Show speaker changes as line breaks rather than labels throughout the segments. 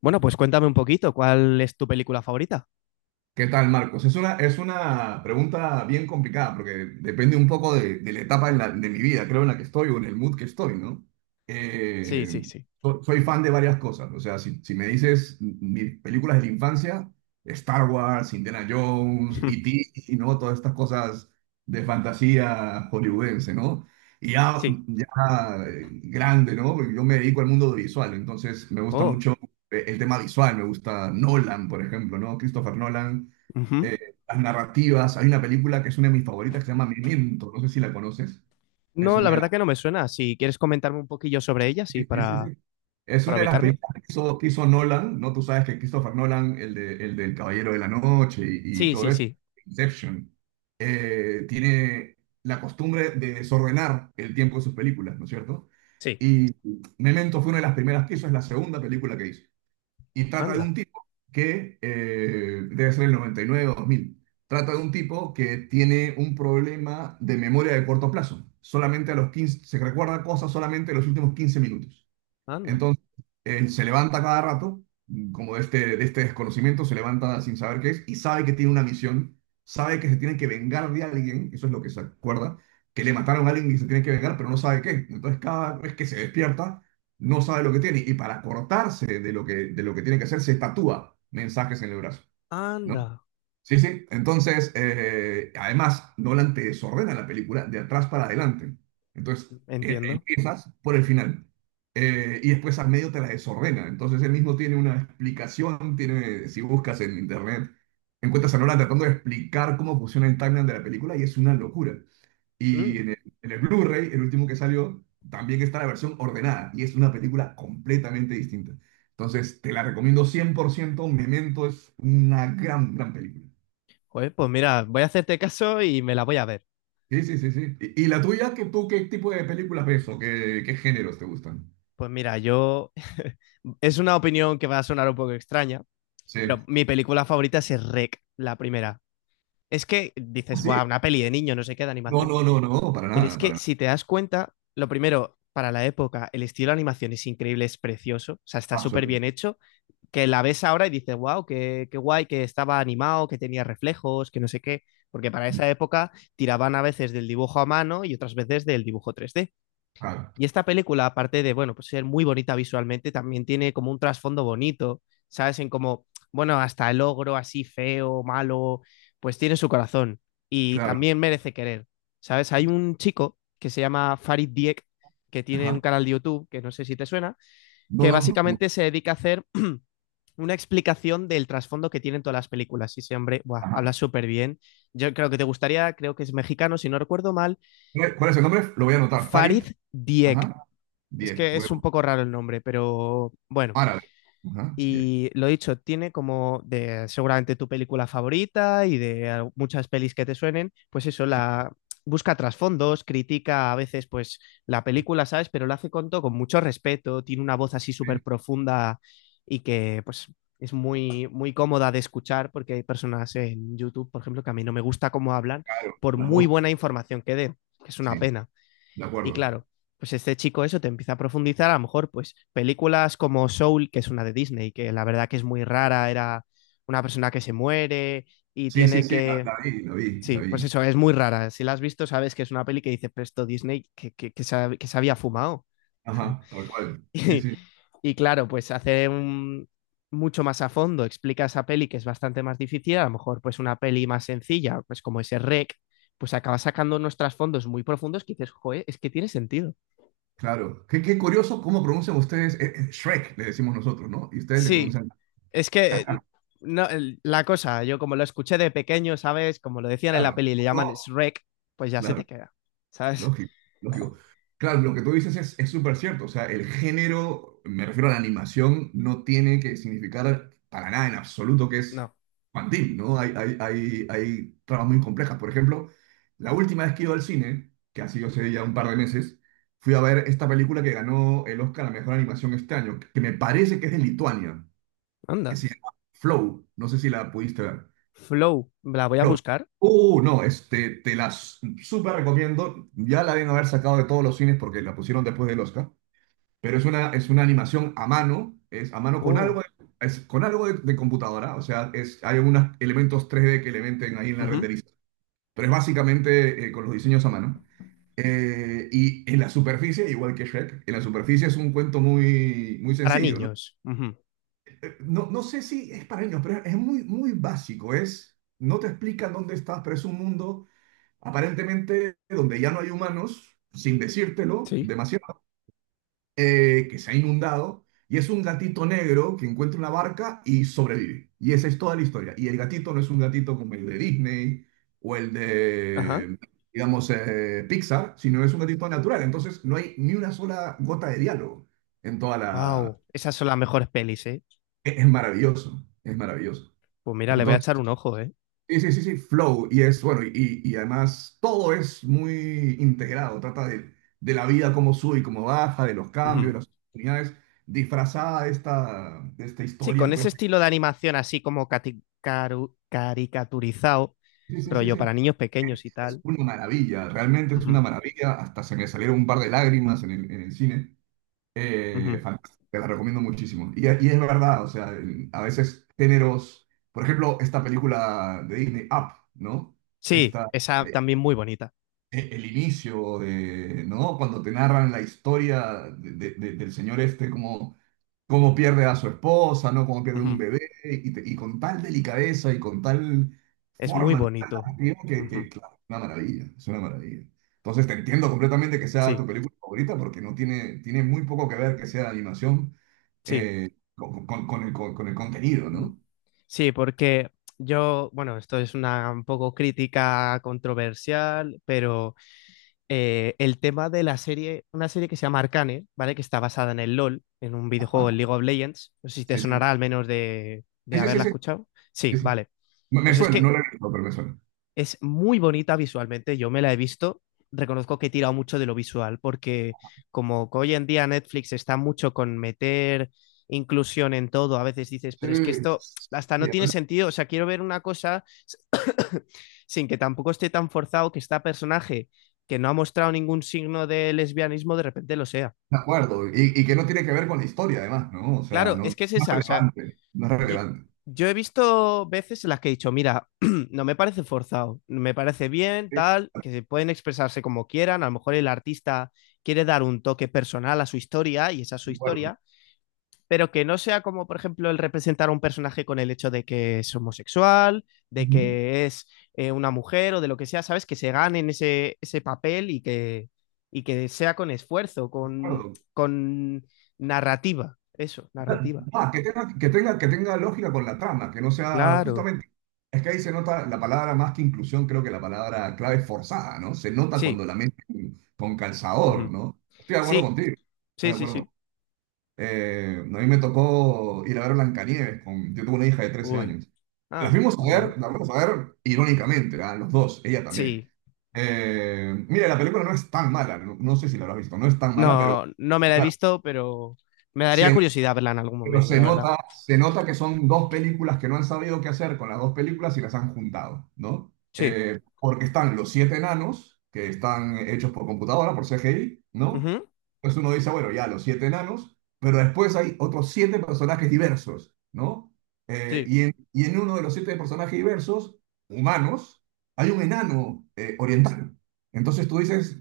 Bueno, pues cuéntame un poquito, ¿cuál es tu película favorita?
¿Qué tal, Marcos? Es una pregunta bien complicada, porque depende un poco de la etapa de mi vida, creo, en la que estoy, o en el mood que estoy, ¿no?
Sí,
Eh,
sí, sí.
Soy fan de varias cosas. O sea, si me dices mis películas de la infancia, Star Wars, Indiana Jones, E.T., y ¿no? Todas estas cosas de fantasía hollywoodense, ¿no? Y ya,
Sí.
ya grande, ¿no? Porque yo me dedico al mundo audiovisual, entonces me gusta
Oh.
mucho el tema visual. Me gusta Nolan, por ejemplo, ¿no? Christopher Nolan,
Ujú.
las narrativas. Hay una película que es una de mis favoritas, que se llama Memento, no sé si la conoces. Es
No, la
una de las,
verdad que no me suena. Si quieres comentarme un poquillo sobre ella, sí,
Sí, sí, sí, sí. Es
para
una de las
ubicarme.
películas que hizo Nolan, ¿no? Tú sabes que Christopher Nolan, el del Caballero de la Noche, y
Sí,
todo
sí,
eso,
sí.
Inception, tiene la costumbre de desordenar el tiempo de sus películas, ¿no es cierto?
Sí.
Y Memento fue una de las primeras que hizo, es la segunda película que hizo. Y trata de
Anda,
un tipo que debe ser el 99 o 2000. Trata de un tipo que tiene un problema de memoria de corto plazo. Solamente a los 15 se recuerda cosas, solamente en los últimos 15 minutos.
anda,
Entonces, él se levanta cada rato, como de este desconocimiento, se levanta sin saber qué es, y sabe que tiene una misión, sabe que se tiene que vengar de alguien. Eso es lo que se acuerda, que le mataron a alguien y se tiene que vengar, pero no sabe qué. Entonces, cada vez que se despierta, no sabe lo que tiene, y para cortarse de lo que tiene que hacer, se tatúa mensajes en el brazo, ¿no?
anda.
Sí, sí. Entonces, además, Nolan te desordena la película de atrás para adelante. Entonces,
Entiendo.
empiezas por el final, y después al medio te la desordena. Entonces, él mismo tiene una explicación, tiene, si buscas en internet, encuentras a Nolan tratando de explicar cómo funciona el timeline de la película, y es una locura.
Mm.
Y en el Blu-ray, el último que salió, también está la versión ordenada, y es una película completamente distinta. Entonces, te la recomiendo 100%. Memento es una gran, gran película.
Joder, pues mira, voy a hacerte caso y me la voy a ver.
Sí, sí, sí, sí. ¿Y la tuya? Tú qué tipo de películas ves, o qué géneros te gustan?
Pues mira, yo... Es una opinión que va a sonar un poco extraña, pero
Sí.
mi película favorita es Rec, la primera. Es que
Ah,
dices,
sí.
wow, una peli de niño, no sé qué, de
No,
animación.
no, no, no, para
Pero es
nada,
que
para nada.
si te das cuenta, lo primero, para la época, el estilo de animación es increíble, es precioso, o sea, está súper bien
Absolutamente.
hecho, que la ves ahora y dices, wow, qué, qué guay, que estaba animado, que tenía reflejos, que no sé qué, porque para esa época tiraban a veces del dibujo a mano y otras veces del dibujo 3D.
Claro,
Y esta película, aparte de, bueno, pues ser muy bonita visualmente, también tiene como un trasfondo bonito, ¿sabes? En como, bueno, hasta el ogro así feo, malo, pues tiene su corazón y
claro.
también merece querer, ¿sabes? Hay un chico que se llama Farid Diek, que tiene un
Ajá.
canal de YouTube, que no sé si te suena,
No,
que
no, no, no.
básicamente se dedica a hacer una explicación del trasfondo que tienen todas las películas. Y ese hombre, buah,
Ajá.
habla súper bien. Yo creo que te gustaría, creo que es mexicano, si no recuerdo mal,
¿Cuál es el nombre? Lo voy a anotar.
Farid
Farid.
Diek.
Ajá.
Es
Diez.
que es un
Huevo.
poco raro el nombre, pero bueno.
Árabe. Ajá. Diez.
Y lo dicho, tiene como de seguramente tu película favorita y de muchas pelis que te suenen, pues eso,
Sí.
la busca trasfondos, critica a veces pues la película, ¿sabes? Pero lo hace con todo, con mucho respeto, tiene una voz así
Sí,
súper profunda y que pues es muy, muy cómoda de escuchar porque hay personas en YouTube, por ejemplo, que a mí no me gusta cómo hablan
claro.
por
Las
muy buena
voces.
información que den, que es una
Sí.
pena.
De
Y
acuerdo.
claro, pues este chico eso te empieza a profundizar, a lo mejor pues películas como Soul, que es una de Disney, que la verdad que es muy rara, era una persona que se muere y
Sí, sí,
tiene
sí.
que...
La vi, la vi, la
Sí,
vi.
pues eso, es muy rara. Si la has visto, sabes que es una peli que dice Presto Disney que se había fumado.
Ajá. Tal cual. Sí,
Y,
sí.
y claro, pues hace un, mucho más a fondo, explica esa peli que es bastante más difícil, a lo mejor pues una peli más sencilla, pues como ese rec, pues acaba sacando unos trasfondos muy profundos que dices, joder, es que tiene sentido.
Claro. Qué curioso cómo pronuncian ustedes. Shrek, le decimos nosotros, ¿no? Y ustedes le
Sí,
pronuncian.
es que no, la cosa, yo como lo escuché de pequeño, ¿sabes? Como lo decían en la
Claro,
peli, le
no,
llaman Shrek, pues ya se te
claro,
queda, ¿sabes?
lógico, lógico. Claro, lo que tú dices es súper cierto. O sea, el género, me refiero a la animación, no tiene que significar para nada en absoluto que es
No.
infantil, ¿no? Hay tramas muy complejas. Por ejemplo, la última vez que iba al cine, que ha sido hace ya un par de meses, fui a ver esta película que ganó el Oscar a mejor animación este año, que me parece que es de Lituania, que
Anda.
se llama Flow. No sé si la pudiste ver.
Flow, la voy a
Flow.
buscar.
No, este, te la súper recomiendo. Ya la deben haber sacado de todos los cines, porque la pusieron después del Oscar. Pero es una animación a mano, es a mano con algo,
Oh.
es con algo de computadora. O sea, es, hay algunos elementos 3D que le meten ahí en la
Ujú.
renderización. Pero es básicamente con los diseños a mano. Y en la superficie, igual que Shrek, en la superficie es un cuento muy, muy
Para
sencillo, ¿no?
niños. Ujú.
No, no sé si es para niños, pero es muy, muy básico. Es, no te explican dónde estás, pero es un mundo aparentemente donde ya no hay humanos, sin decírtelo
Sí.
demasiado, que se ha inundado, y es un gatito negro que encuentra una barca y sobrevive. Y esa es toda la historia. Y el gatito no es un gatito como el de Disney o el
Ajá.
de, digamos, Pixar, sino es un gatito natural. Entonces no hay ni una sola gota de diálogo en toda la...
Wow. Esas son las mejores pelis, ¿eh?
Es maravilloso, es maravilloso.
Pues mira, le voy a
Entonces...
echar un ojo, ¿eh?
Sí, sí, sí, sí, Flow. Y es bueno, y además todo es muy integrado. Trata de la vida, cómo sube y cómo baja, de los cambios,
Ujú.
de las oportunidades, disfrazada de esta
Sí, con
historia.
ese
Pues
estilo de animación así como caricaturizado,
sí, sí, sí,
rollo
sí.
para niños pequeños y
Es
tal.
una maravilla, realmente es
Ujú,
una maravilla. Hasta se me salieron un par de lágrimas en el cine.
ujú.
Fantástico, te la recomiendo muchísimo. Es verdad. O sea, a veces géneros, por ejemplo, esta película de Disney, Up, ¿no?
Sí,
Esta.
esa también muy bonita.
El inicio de, ¿no? Cuando te narran la historia del señor este, como cómo pierde a su esposa, ¿no? Cómo pierde un
Ujú.
bebé, y con tal delicadeza y con tal
Es muy
forma
bonito.
narrativa,
Ujú.
claro, es una maravilla, es una maravilla. Entonces, te entiendo completamente que sea
Sí,
tu película favorita, porque no tiene, tiene muy poco que ver que sea animación,
sí.
con el contenido,
Ujú.
¿no?
Sí, porque yo, bueno, esto es una un poco crítica controversial, pero el tema de la serie, una serie que se llama Arcane, ¿vale? Que está basada en el LOL, en un
Ajá.
videojuego, el League of Legends. No sé si te
Sí, sí,
sonará al menos
sí,
de
sí, sí,
haberla
sí,
escuchado. Sí,
sí, sí.
vale.
Me
Pues es
suena, no
que
lo he visto, pero me suena.
es muy bonita visualmente, yo me la he visto. Reconozco que he tirado mucho de lo visual, porque como que hoy en día Netflix está mucho con meter inclusión en todo, a veces dices,
Sí,
pero es que esto hasta
sí.
no tiene sentido. O sea, quiero ver una cosa sin que tampoco esté tan forzado que este personaje que no ha mostrado ningún signo de lesbianismo de repente lo sea.
De acuerdo, y que no tiene que ver con la historia, además, ¿no? O sea,
Claro,
no,
es
no
que es
es
esa, o sea,
relevante, no es
Yo,
relevante.
yo he visto veces en las que he dicho, mira, no me parece forzado, me parece bien,
Sí,
tal, que se pueden expresarse como quieran, a lo mejor el artista quiere dar un toque personal a su historia y esa es su
de acuerdo.
historia, pero que no sea como, por ejemplo, el representar a un personaje con el hecho de que es homosexual, de
Ujú,
que es una mujer o de lo que sea, ¿sabes? Que se ganen ese, ese papel y que sea con esfuerzo,
de acuerdo.
con narrativa, eso, narrativa.
Ah, que tenga lógica con la trama, que no sea
Claro,
justamente, es que ahí se nota la palabra, más que inclusión, creo que la palabra clave es forzada, ¿no? Se nota cuando
sí.
la meten con calzador,
Ujú.
¿no? Estoy de acuerdo
Sí,
contigo, estoy
sí,
de
sí, sí.
acuerdo. A mí me tocó ir a ver Blancanieves con, yo tuve una hija de trece
Uy.
años. La
Ah,
fuimos a
vale.
ver, la fuimos a ver irónicamente, a los dos, ella también.
Sí.
Mira, la película no es tan mala, no, no sé si la habrás visto, no es tan mala,
No,
pero
no me la he
claro,
visto, pero me daría
se
curiosidad verla en algún
pero
momento, la verdad.
se nota que son dos películas que no han sabido qué hacer con las dos películas, y las han juntado, ¿no?
Sí.
Porque están los siete enanos, que están hechos por computadora, por CGI, ¿no?
Ujú.
Entonces uno dice, bueno, ya los siete enanos, pero después hay otros siete personajes diversos, ¿no?
Sí.
Y en uno de los siete personajes diversos, humanos, hay un enano oriental. Entonces tú dices,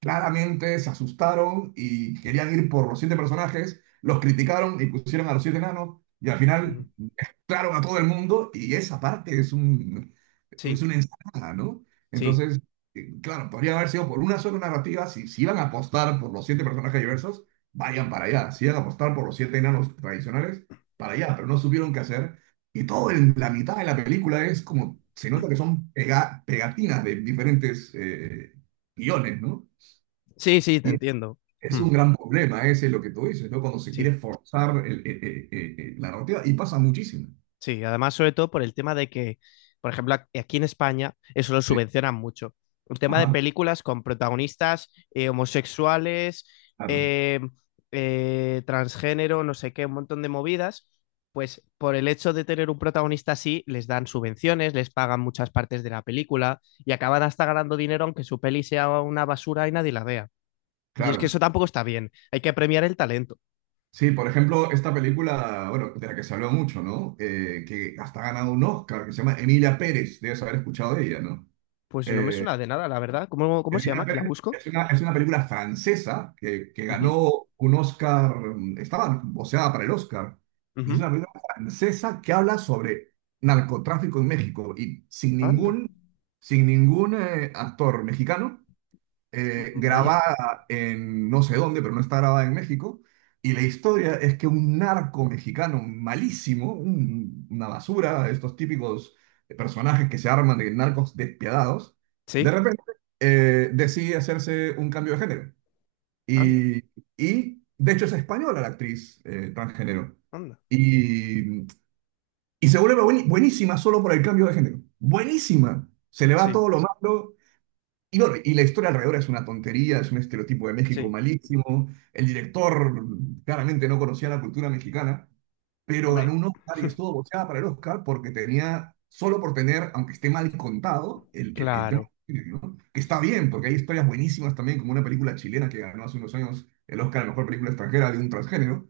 claramente se asustaron y querían ir por los siete personajes, los criticaron y pusieron a los siete enanos, y al
Ujú.
final claro a todo el mundo, y esa parte es un, es
Sí.
una ensalada, ¿no?
Sí.
Entonces, claro, podría haber sido por una sola narrativa. Si iban a apostar por los siete personajes diversos, vayan para allá; si iban a apostar por los siete enanos tradicionales, para allá, pero no supieron qué hacer, y todo en la mitad de la película es como, se nota que son pegatinas de diferentes guiones, ¿no?
Sí, sí, te
Y
entiendo.
es
Hmm.
un gran problema ese lo que tú dices, ¿no? Cuando se
Sí.
quiere forzar la narrativa, y pasa muchísimo.
Sí, además, sobre todo por el tema de que, por ejemplo, aquí en España eso lo
Sí.
subvencionan mucho. El tema de
Ajá,
películas con protagonistas homosexuales,
claro,
eh, transgénero, no sé qué, un montón de movidas, pues por el hecho de tener un protagonista así, les dan subvenciones, les pagan muchas partes de la película y acaban hasta ganando dinero aunque su peli sea una basura y nadie la vea. Y es que eso
claro.
tampoco está bien, hay que premiar el talento.
Sí, por ejemplo, esta película, bueno, de la que se habló mucho, ¿no? Que hasta ha ganado un Oscar, que se llama Emilia Pérez, debes haber escuchado de ella, ¿no?
Pues no me
Eh,
suena de nada, la verdad. ¿Cómo, cómo se
Emilien
llama? ¿Que la
Pérez
busco?
es una película francesa que
Uh -huh,
ganó un Oscar, estaba voceada para el Oscar,
uh
y es
-huh.
una película francesa que habla sobre narcotráfico en México, y sin
Anda.
ningún, sin ningún actor mexicano,
Vaya,
grabada en no sé dónde, pero no está grabada en México. Y la historia es que un narco mexicano malísimo, una basura, estos típicos personajes que se arman de narcos despiadados, de
sí,
repente decide hacerse un cambio de género.
anda,
Y, y de hecho es española la actriz transgénero.
anda,
Y, se vuelve buenísima solo por el cambio de género. Buenísima. Se le va
sí,
todo lo malo, y bueno, y la historia alrededor es una tontería, es un estereotipo de México
sí,
malísimo. El director claramente no conocía la cultura mexicana, pero ganó
hombre,
un Oscar y estuvo boceada para el Oscar porque tenía, solo por tener, aunque esté mal contado, el tema,
claro,
¿no? Que está bien, porque hay historias buenísimas también, como una película chilena que ganó hace unos años el Oscar a la mejor película extranjera, de un transgénero,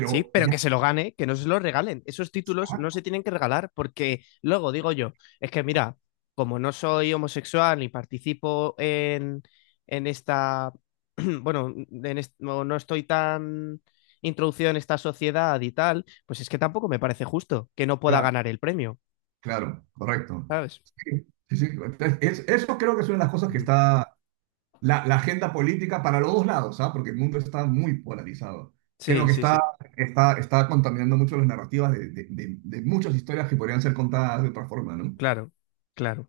sí, pero
ya
que se lo gane, que no se lo regalen. Esos títulos
está,
no se tienen que regalar porque luego digo yo, es que mira, como no soy homosexual ni participo en esta, bueno, en no, no estoy tan introducido en esta sociedad y tal, pues es que tampoco me parece justo que no pueda
claro,
ganar el premio,
claro, correcto.
¿sabes?
Sí, sí, sí. Entonces, eso creo que es una de las cosas que
Ujú.
está, la agenda política para los dos lados, ¿ah? Porque el mundo está muy polarizado. Creo
Sí,
que
sí,
está,
sí,
contaminando mucho las narrativas de muchas historias que podrían ser contadas de otra forma, ¿no?
claro, claro.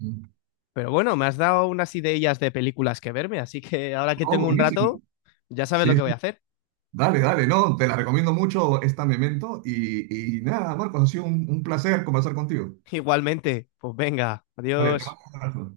Mm.
Pero bueno, me has dado unas ideas de películas que verme, así que ahora que
Oh,
tengo un
buenísimo.
rato, ya sabes lo
Sí,
que voy
sí.
a hacer.
Dale, dale, no, te la recomiendo mucho esta Memento, y nada, Marcos, ha sido un placer conversar contigo.
Igualmente, pues venga,
Vale, te
adiós.
mando un abrazo.